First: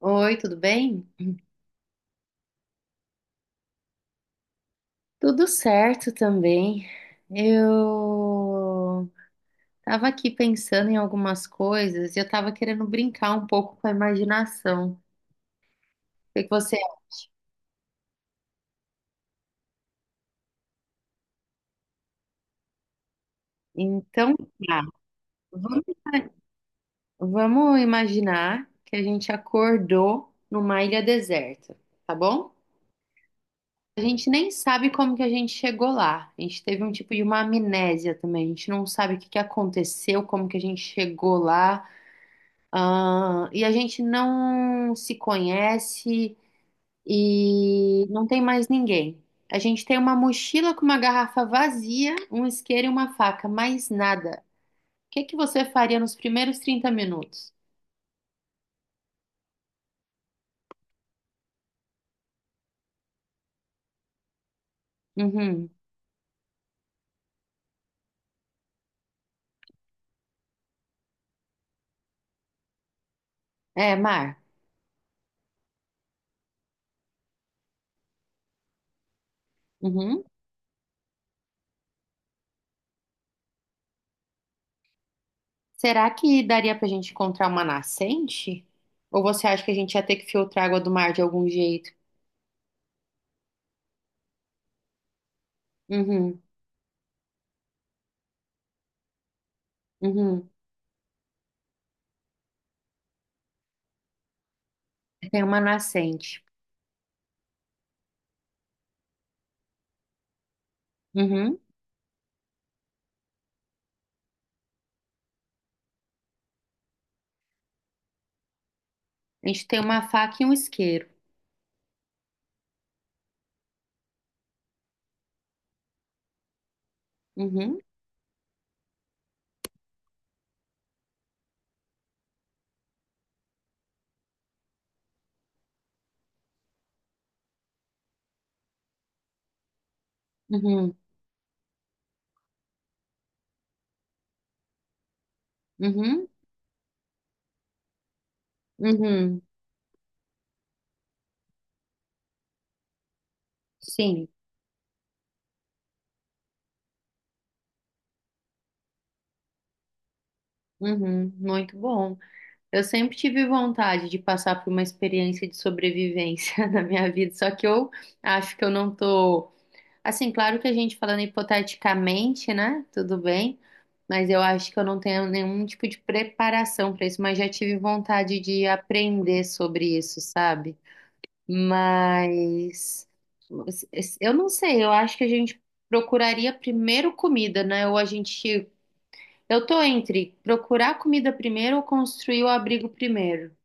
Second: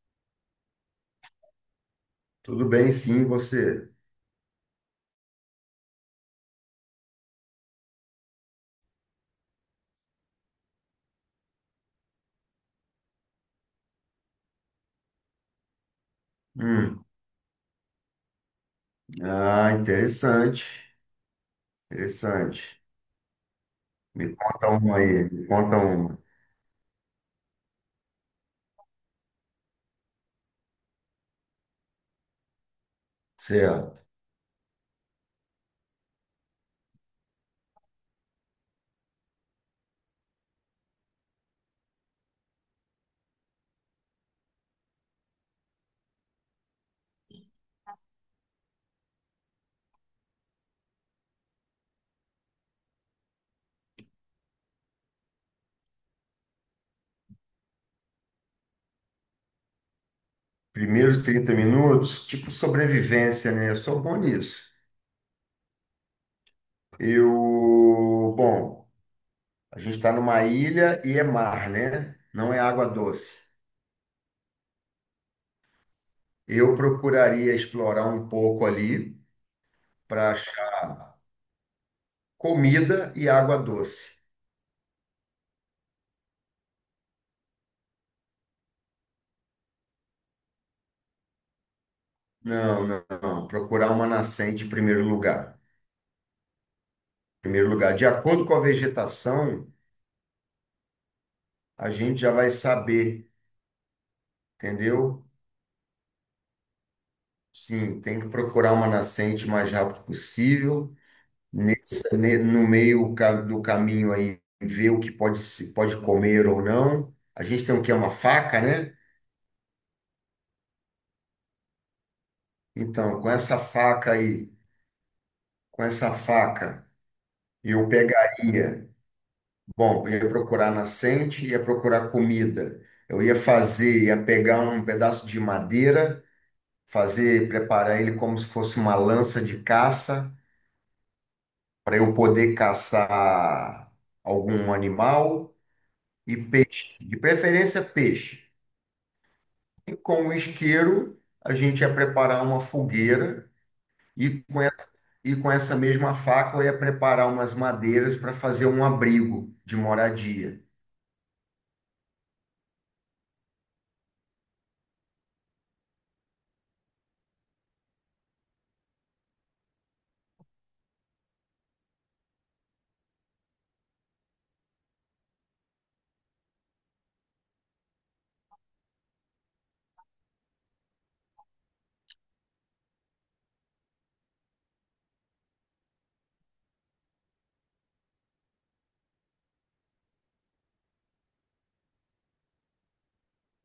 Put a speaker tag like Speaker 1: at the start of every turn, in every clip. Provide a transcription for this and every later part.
Speaker 1: Oi, tudo bem?
Speaker 2: Tudo bem, sim, e você?
Speaker 1: Tudo certo também. Eu tava aqui pensando em algumas coisas e eu tava querendo brincar um pouco com a imaginação. O que que você
Speaker 2: Hum,
Speaker 1: acha?
Speaker 2: Ah, interessante, interessante. Me
Speaker 1: Então,
Speaker 2: conta
Speaker 1: tá.
Speaker 2: uma aí, me conta
Speaker 1: Vamos
Speaker 2: uma.
Speaker 1: vamos imaginar que a gente acordou numa ilha deserta, tá bom? A
Speaker 2: Certo.
Speaker 1: gente nem sabe como que a gente chegou lá. A gente teve um tipo de uma amnésia também. A gente não sabe o que que aconteceu, como que a gente chegou lá. Ah, e a gente não se conhece e não tem mais ninguém. A gente tem uma mochila com uma garrafa vazia, um isqueiro e uma faca, mais nada. O que que você faria nos primeiros 30 minutos?
Speaker 2: Primeiros 30 minutos, tipo sobrevivência, né? Eu sou bom nisso.
Speaker 1: Uhum.
Speaker 2: Eu, bom, a gente está numa ilha e é mar, né? Não é água doce.
Speaker 1: É, mar.
Speaker 2: Eu procuraria explorar um pouco ali
Speaker 1: Uhum.
Speaker 2: para achar comida e água doce.
Speaker 1: Será que daria pra gente encontrar uma nascente? Ou você acha que a gente ia ter que filtrar água do mar de algum jeito?
Speaker 2: Não, não, não. Procurar uma nascente em primeiro lugar.
Speaker 1: Uhum.
Speaker 2: Primeiro lugar. De acordo com a vegetação,
Speaker 1: Uhum.
Speaker 2: a gente já vai saber, entendeu?
Speaker 1: Tem uma nascente.
Speaker 2: Sim, tem que procurar uma nascente o mais rápido possível,
Speaker 1: Uhum.
Speaker 2: no meio do caminho aí, ver o que pode se pode comer ou não. A gente tem o que é uma faca, né?
Speaker 1: A gente tem uma faca e um isqueiro.
Speaker 2: Então, com essa faca,
Speaker 1: Uhum.
Speaker 2: eu pegaria, bom, eu ia procurar nascente, ia procurar comida. Eu ia pegar um pedaço de madeira preparar ele como se fosse uma lança de caça,
Speaker 1: Uhum.
Speaker 2: para eu poder caçar algum animal
Speaker 1: Uhum,
Speaker 2: e peixe, de preferência peixe.
Speaker 1: uhum,
Speaker 2: E com o isqueiro, a gente ia preparar uma fogueira
Speaker 1: sim,
Speaker 2: e com, e- e com essa mesma faca eu ia preparar umas madeiras para fazer um abrigo de moradia.
Speaker 1: uhum, muito bom. Eu sempre tive vontade de passar por uma experiência de sobrevivência na minha vida, só que eu acho que eu não tô. Assim, claro que a gente falando hipoteticamente, né? Tudo bem, mas eu acho que eu não tenho nenhum tipo de preparação para isso, mas já tive vontade de aprender sobre isso, sabe? Mas eu não sei, eu acho que a gente procuraria primeiro comida, né? Ou a gente, eu tô entre procurar comida primeiro ou construir o abrigo primeiro.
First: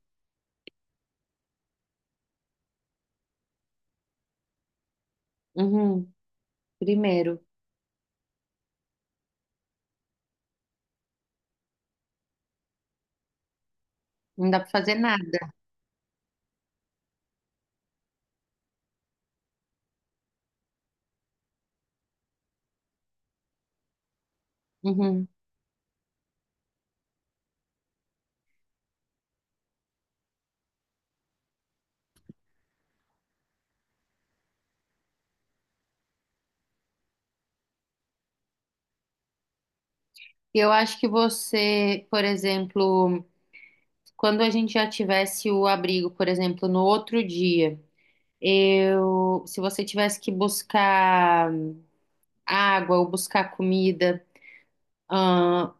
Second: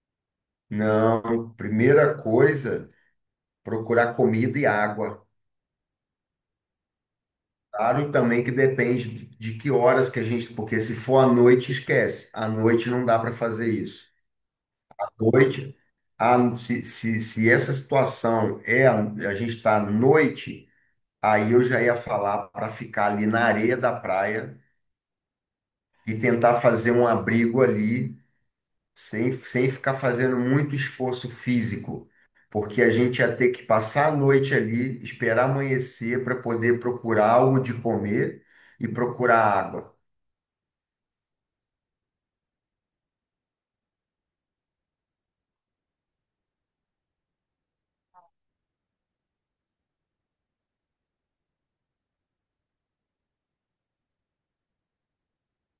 Speaker 2: Não, primeira coisa, procurar comida e água.
Speaker 1: Uhum, primeiro.
Speaker 2: Claro, e também que depende de que horas que a gente, porque se for à noite, esquece. À noite não dá para fazer isso.
Speaker 1: Não dá pra fazer
Speaker 2: À
Speaker 1: nada.
Speaker 2: noite, se essa situação é, a gente está à noite, aí eu já ia falar para ficar ali na areia da praia
Speaker 1: Uhum.
Speaker 2: e tentar fazer um abrigo ali, sem ficar fazendo muito esforço físico, porque a gente ia ter que passar a noite ali, esperar amanhecer para poder procurar algo de comer e procurar água.
Speaker 1: Eu acho que você, por exemplo, quando a gente já tivesse o abrigo, por exemplo, no outro dia, eu, se você tivesse que buscar água ou buscar comida, ahn,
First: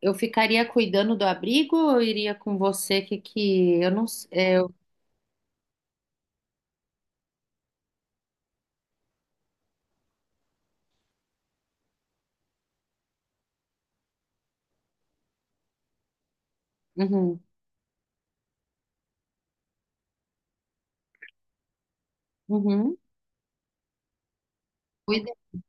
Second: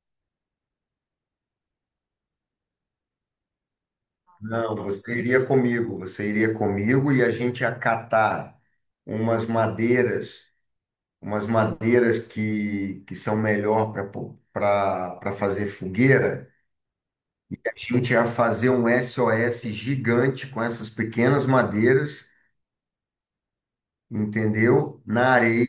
Speaker 1: eu ficaria cuidando do abrigo ou eu iria com você, que eu não sei. É.
Speaker 2: Não, você iria comigo e a gente ia catar umas madeiras, umas madeiras que são melhor para fazer fogueira.
Speaker 1: Uhum,
Speaker 2: A gente ia fazer um SOS gigante com essas pequenas madeiras,
Speaker 1: uhum.
Speaker 2: entendeu?
Speaker 1: Cuida.
Speaker 2: Na areia.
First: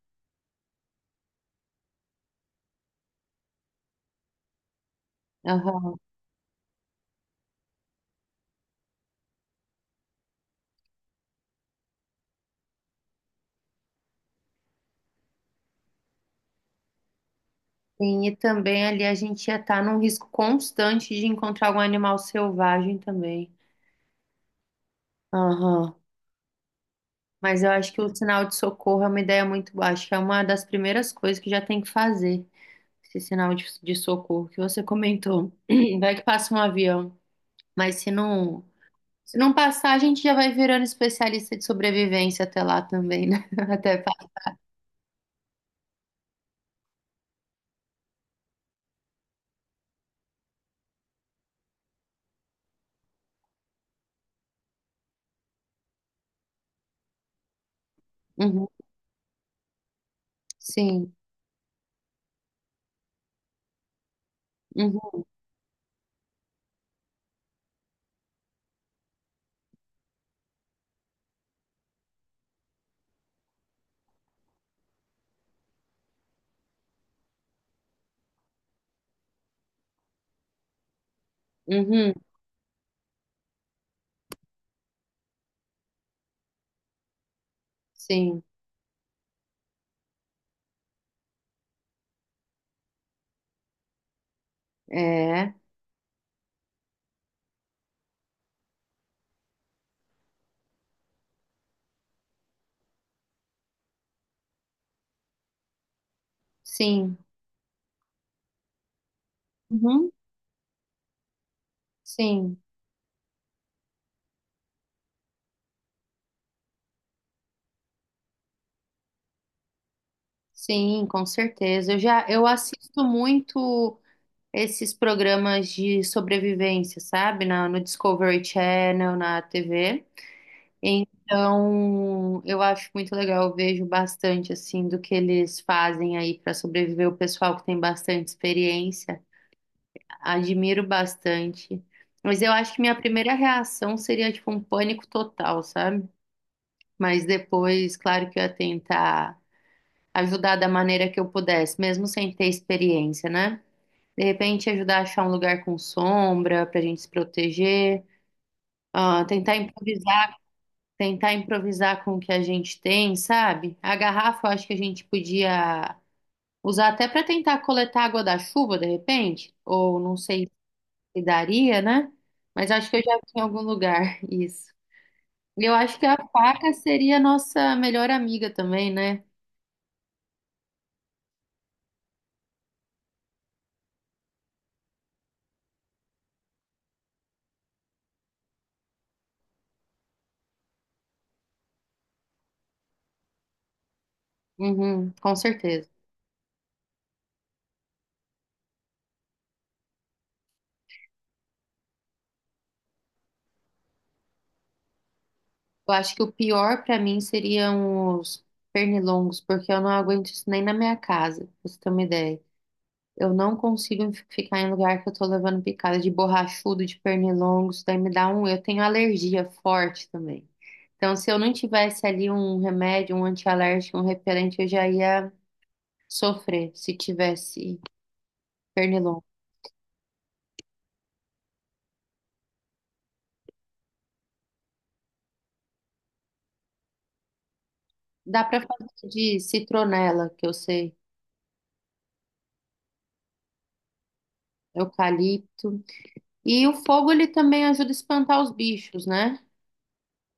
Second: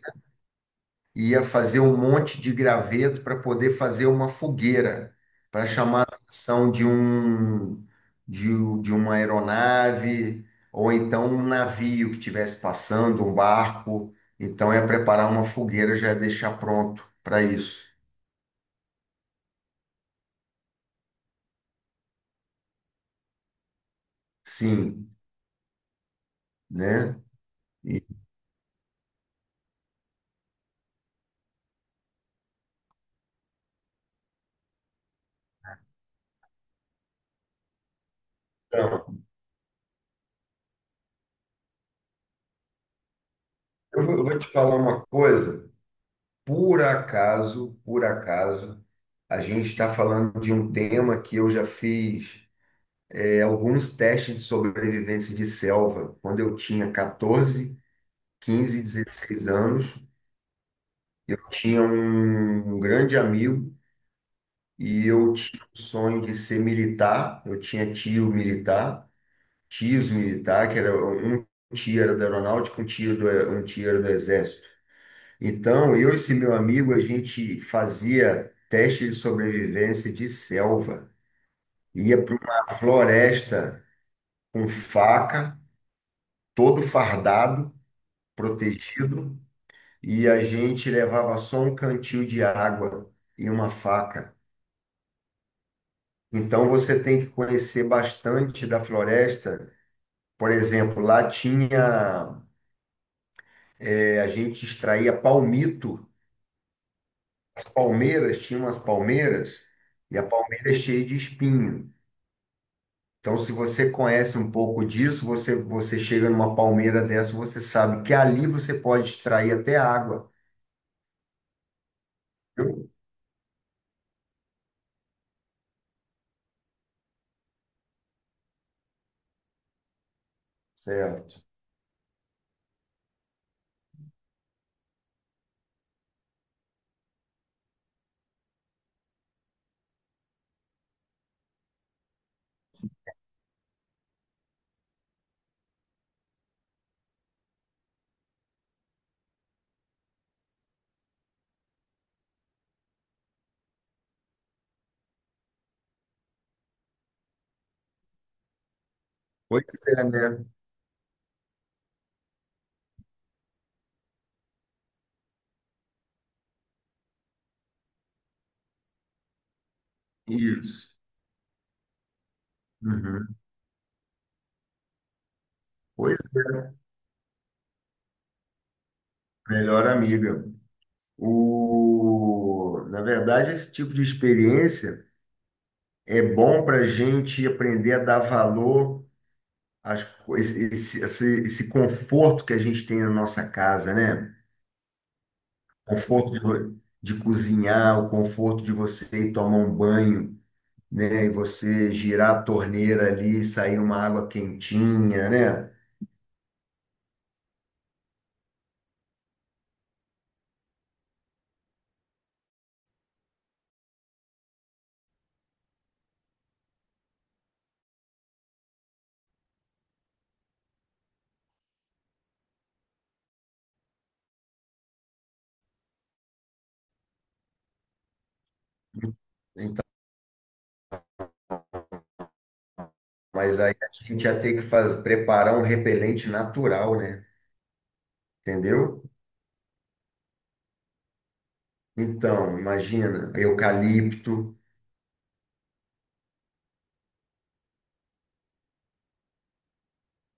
Speaker 2: Ia fazer um monte de graveto para poder fazer uma fogueira, para
Speaker 1: Aham.
Speaker 2: chamar a atenção de uma aeronave ou então um navio que estivesse passando, um barco. Então é preparar uma fogueira, já é deixar pronto para isso.
Speaker 1: Sim, e também ali a gente ia estar num risco constante de encontrar algum animal selvagem também.
Speaker 2: Sim,
Speaker 1: Aham.
Speaker 2: né?
Speaker 1: Mas eu acho que o sinal de socorro é uma ideia muito boa. Acho que é uma das primeiras coisas que já tem que fazer. Esse sinal de socorro que você comentou. Vai que passa um avião. Mas se não,
Speaker 2: Então,
Speaker 1: se não passar, a gente já vai virando especialista de sobrevivência até lá também, né? Até
Speaker 2: eu
Speaker 1: pa-
Speaker 2: vou eu vou te falar uma coisa. Por acaso, a gente está falando de um tema que eu já fiz alguns testes de sobrevivência de selva. Quando eu tinha 14,
Speaker 1: Uhum.
Speaker 2: 15, 16 anos,
Speaker 1: Sim.
Speaker 2: eu tinha um grande amigo e
Speaker 1: Uhum.
Speaker 2: eu tinha o sonho de ser militar. Eu tinha tio militar, tios militar, que era um tio era da aeronáutica, um tio era do exército. Então, eu e esse meu amigo, a gente fazia teste de sobrevivência de selva.
Speaker 1: Uhum.
Speaker 2: Ia para uma floresta com faca, todo fardado,
Speaker 1: Sim.
Speaker 2: protegido e a gente levava só um cantil de água e uma faca.
Speaker 1: É.
Speaker 2: Então você tem que conhecer bastante da floresta. Por exemplo, lá tinha, a gente extraía palmito,
Speaker 1: Sim.
Speaker 2: as palmeiras, tinha umas palmeiras
Speaker 1: Uhum.
Speaker 2: e a palmeira é cheia de espinho.
Speaker 1: Sim.
Speaker 2: Então, se você conhece um pouco disso, você, você chega numa palmeira dessa, você sabe que ali você pode extrair até água,
Speaker 1: Sim, com certeza. Eu
Speaker 2: viu?
Speaker 1: assisto muito esses programas de sobrevivência, sabe? No Discovery Channel, na TV.
Speaker 2: Certo.
Speaker 1: Então, eu acho muito legal, eu vejo bastante assim do que eles fazem aí para sobreviver. O pessoal que tem bastante experiência, admiro bastante. Mas eu acho que minha primeira reação seria tipo um pânico total, sabe? Mas depois, claro que eu ia tentar ajudar da maneira que eu pudesse, mesmo sem ter experiência, né? De repente, ajudar a achar um lugar com sombra para a gente se proteger, ah, tentar
Speaker 2: Pois é,
Speaker 1: improvisar,
Speaker 2: né?
Speaker 1: com o que a gente tem, sabe? A garrafa, eu acho que a gente podia usar até para tentar coletar água da chuva, de repente, ou não sei
Speaker 2: Isso.
Speaker 1: se daria, né? Mas acho que eu já vi
Speaker 2: Uhum.
Speaker 1: em algum lugar isso. E eu acho que a
Speaker 2: Pois
Speaker 1: faca seria a nossa melhor amiga também, né?
Speaker 2: Melhor amiga. O... Na verdade, esse tipo de experiência é bom para a gente aprender a dar valor às... co- esse- esse conforto que a gente tem na nossa casa, né?
Speaker 1: Uhum, com certeza.
Speaker 2: Conforto de cozinhar, o conforto de você ir tomar um banho, né? E você girar a torneira ali, sair uma água quentinha, né?
Speaker 1: Eu acho que o pior pra mim seriam os pernilongos, porque eu não aguento isso nem na minha casa, pra você ter uma ideia. Eu não consigo ficar em lugar que eu tô levando picada de borrachudo, de pernilongo, isso daí me dá um. Eu tenho alergia forte também. Então, se eu não tivesse ali um remédio, um antialérgico, um repelente, eu já ia sofrer se tivesse pernilongo.
Speaker 2: Então, mas aí a gente ia ter que preparar um repelente natural, né?
Speaker 1: Dá pra
Speaker 2: Entendeu?
Speaker 1: fazer de citronela, que eu sei,
Speaker 2: Então, imagina, eucalipto.
Speaker 1: eucalipto. E o fogo ele também ajuda a espantar os bichos, né?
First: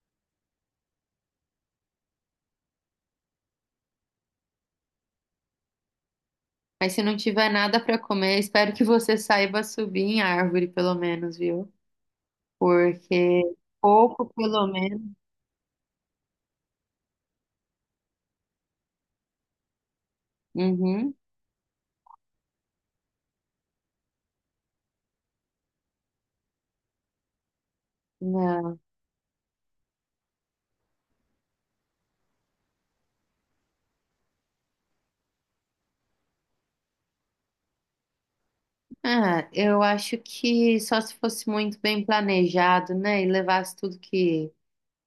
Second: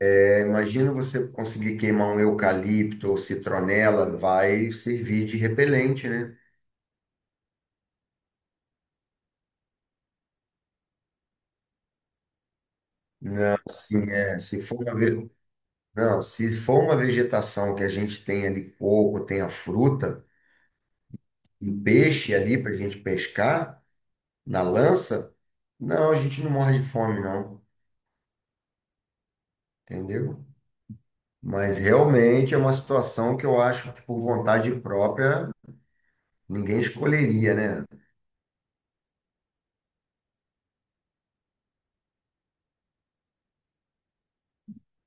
Speaker 2: É, imagina você conseguir queimar um eucalipto ou citronela, vai servir de repelente, né?
Speaker 1: Mas se não tiver nada para comer, espero que você saiba subir em árvore, pelo menos, viu? Porque
Speaker 2: Não, assim,
Speaker 1: pouco,
Speaker 2: é, se
Speaker 1: pelo
Speaker 2: for uma,
Speaker 1: menos.
Speaker 2: ve- não, se for uma vegetação que a gente tem ali coco, tem a fruta
Speaker 1: Uhum.
Speaker 2: e peixe ali para a gente pescar na lança, não, a gente não morre de fome, não,
Speaker 1: Não.
Speaker 2: entendeu? Mas realmente é uma situação que eu acho que por vontade própria ninguém escolheria, né?
Speaker 1: Ah, eu acho que só se fosse muito bem planejado, né? E levasse tudo que,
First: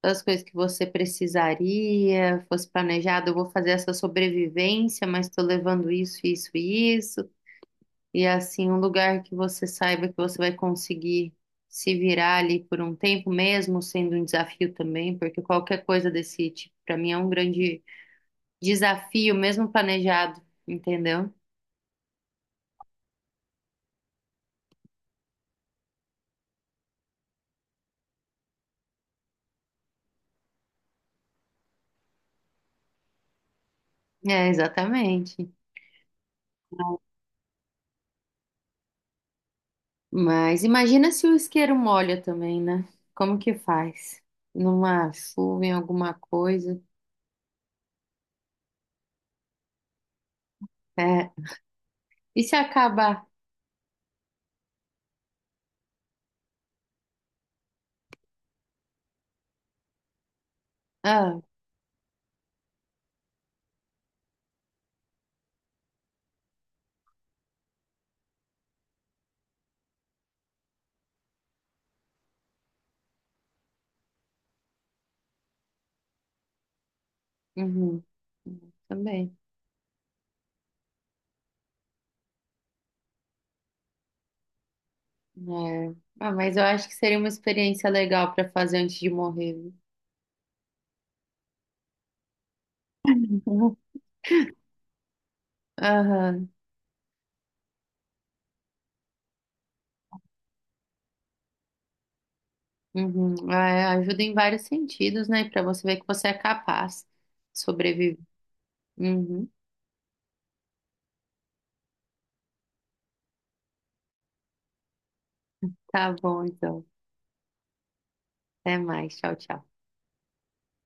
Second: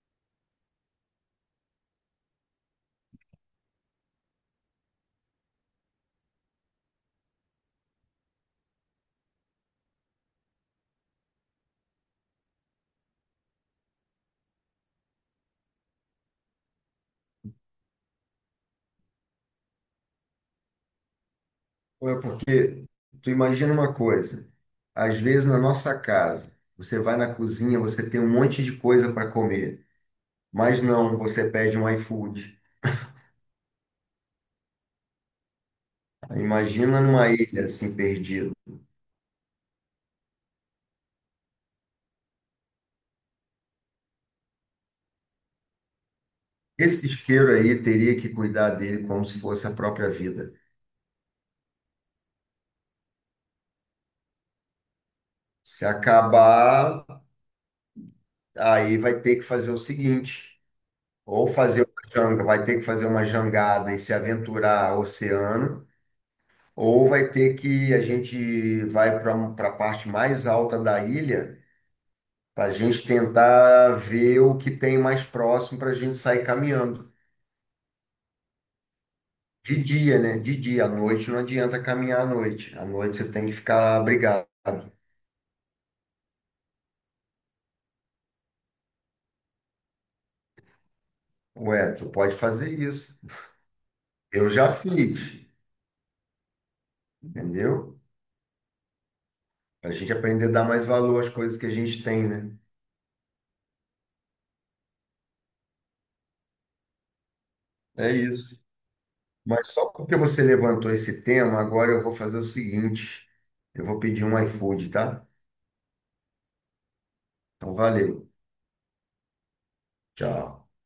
Speaker 1: todas as coisas que você precisaria, fosse planejado, eu vou fazer essa sobrevivência, mas estou levando isso, isso e isso. E assim, um lugar que você saiba que você vai conseguir se virar ali por um tempo, mesmo sendo um desafio também, porque qualquer coisa desse tipo, para mim, é um grande desafio, mesmo planejado, entendeu?
Speaker 2: Ou é porque tu imagina uma coisa, às vezes na nossa casa, você vai na cozinha, você tem um monte de coisa para comer, mas não, você pede um iFood.
Speaker 1: É, exatamente.
Speaker 2: Imagina numa ilha assim perdido.
Speaker 1: Mas imagina se o isqueiro molha também, né? Como que faz? Numa chuva, em alguma coisa.
Speaker 2: Esse isqueiro aí teria que cuidar dele como se fosse a própria vida.
Speaker 1: É. E se acabar?
Speaker 2: Se acabar, aí vai ter que fazer o seguinte,
Speaker 1: Ah,
Speaker 2: ou fazer uma janga, vai ter que fazer uma jangada e se aventurar ao oceano. Ou vai ter que a gente vai para a parte mais alta da ilha para a gente tentar ver o que tem mais próximo para a gente sair caminhando.
Speaker 1: uhum. Também.
Speaker 2: De dia, né? De dia. À noite não adianta caminhar à noite. À noite você tem que ficar abrigado.
Speaker 1: É. Ah, mas eu acho que seria uma experiência legal para fazer antes de morrer, viu?
Speaker 2: Ué, tu pode fazer isso.
Speaker 1: Uhum.
Speaker 2: Eu já fiz,
Speaker 1: Aham.
Speaker 2: entendeu? A gente aprender a dar mais valor às coisas que a gente tem, né?
Speaker 1: Uhum. Ah, é, ajuda em vários sentidos, né? Para você ver que você é capaz de
Speaker 2: É
Speaker 1: sobreviver.
Speaker 2: isso.
Speaker 1: Uhum.
Speaker 2: Mas só porque você levantou esse tema, agora eu vou fazer o seguinte. Eu vou pedir um iFood, tá?
Speaker 1: Tá bom, então.
Speaker 2: Então, valeu.
Speaker 1: Até mais. Tchau, tchau.
Speaker 2: Tchau.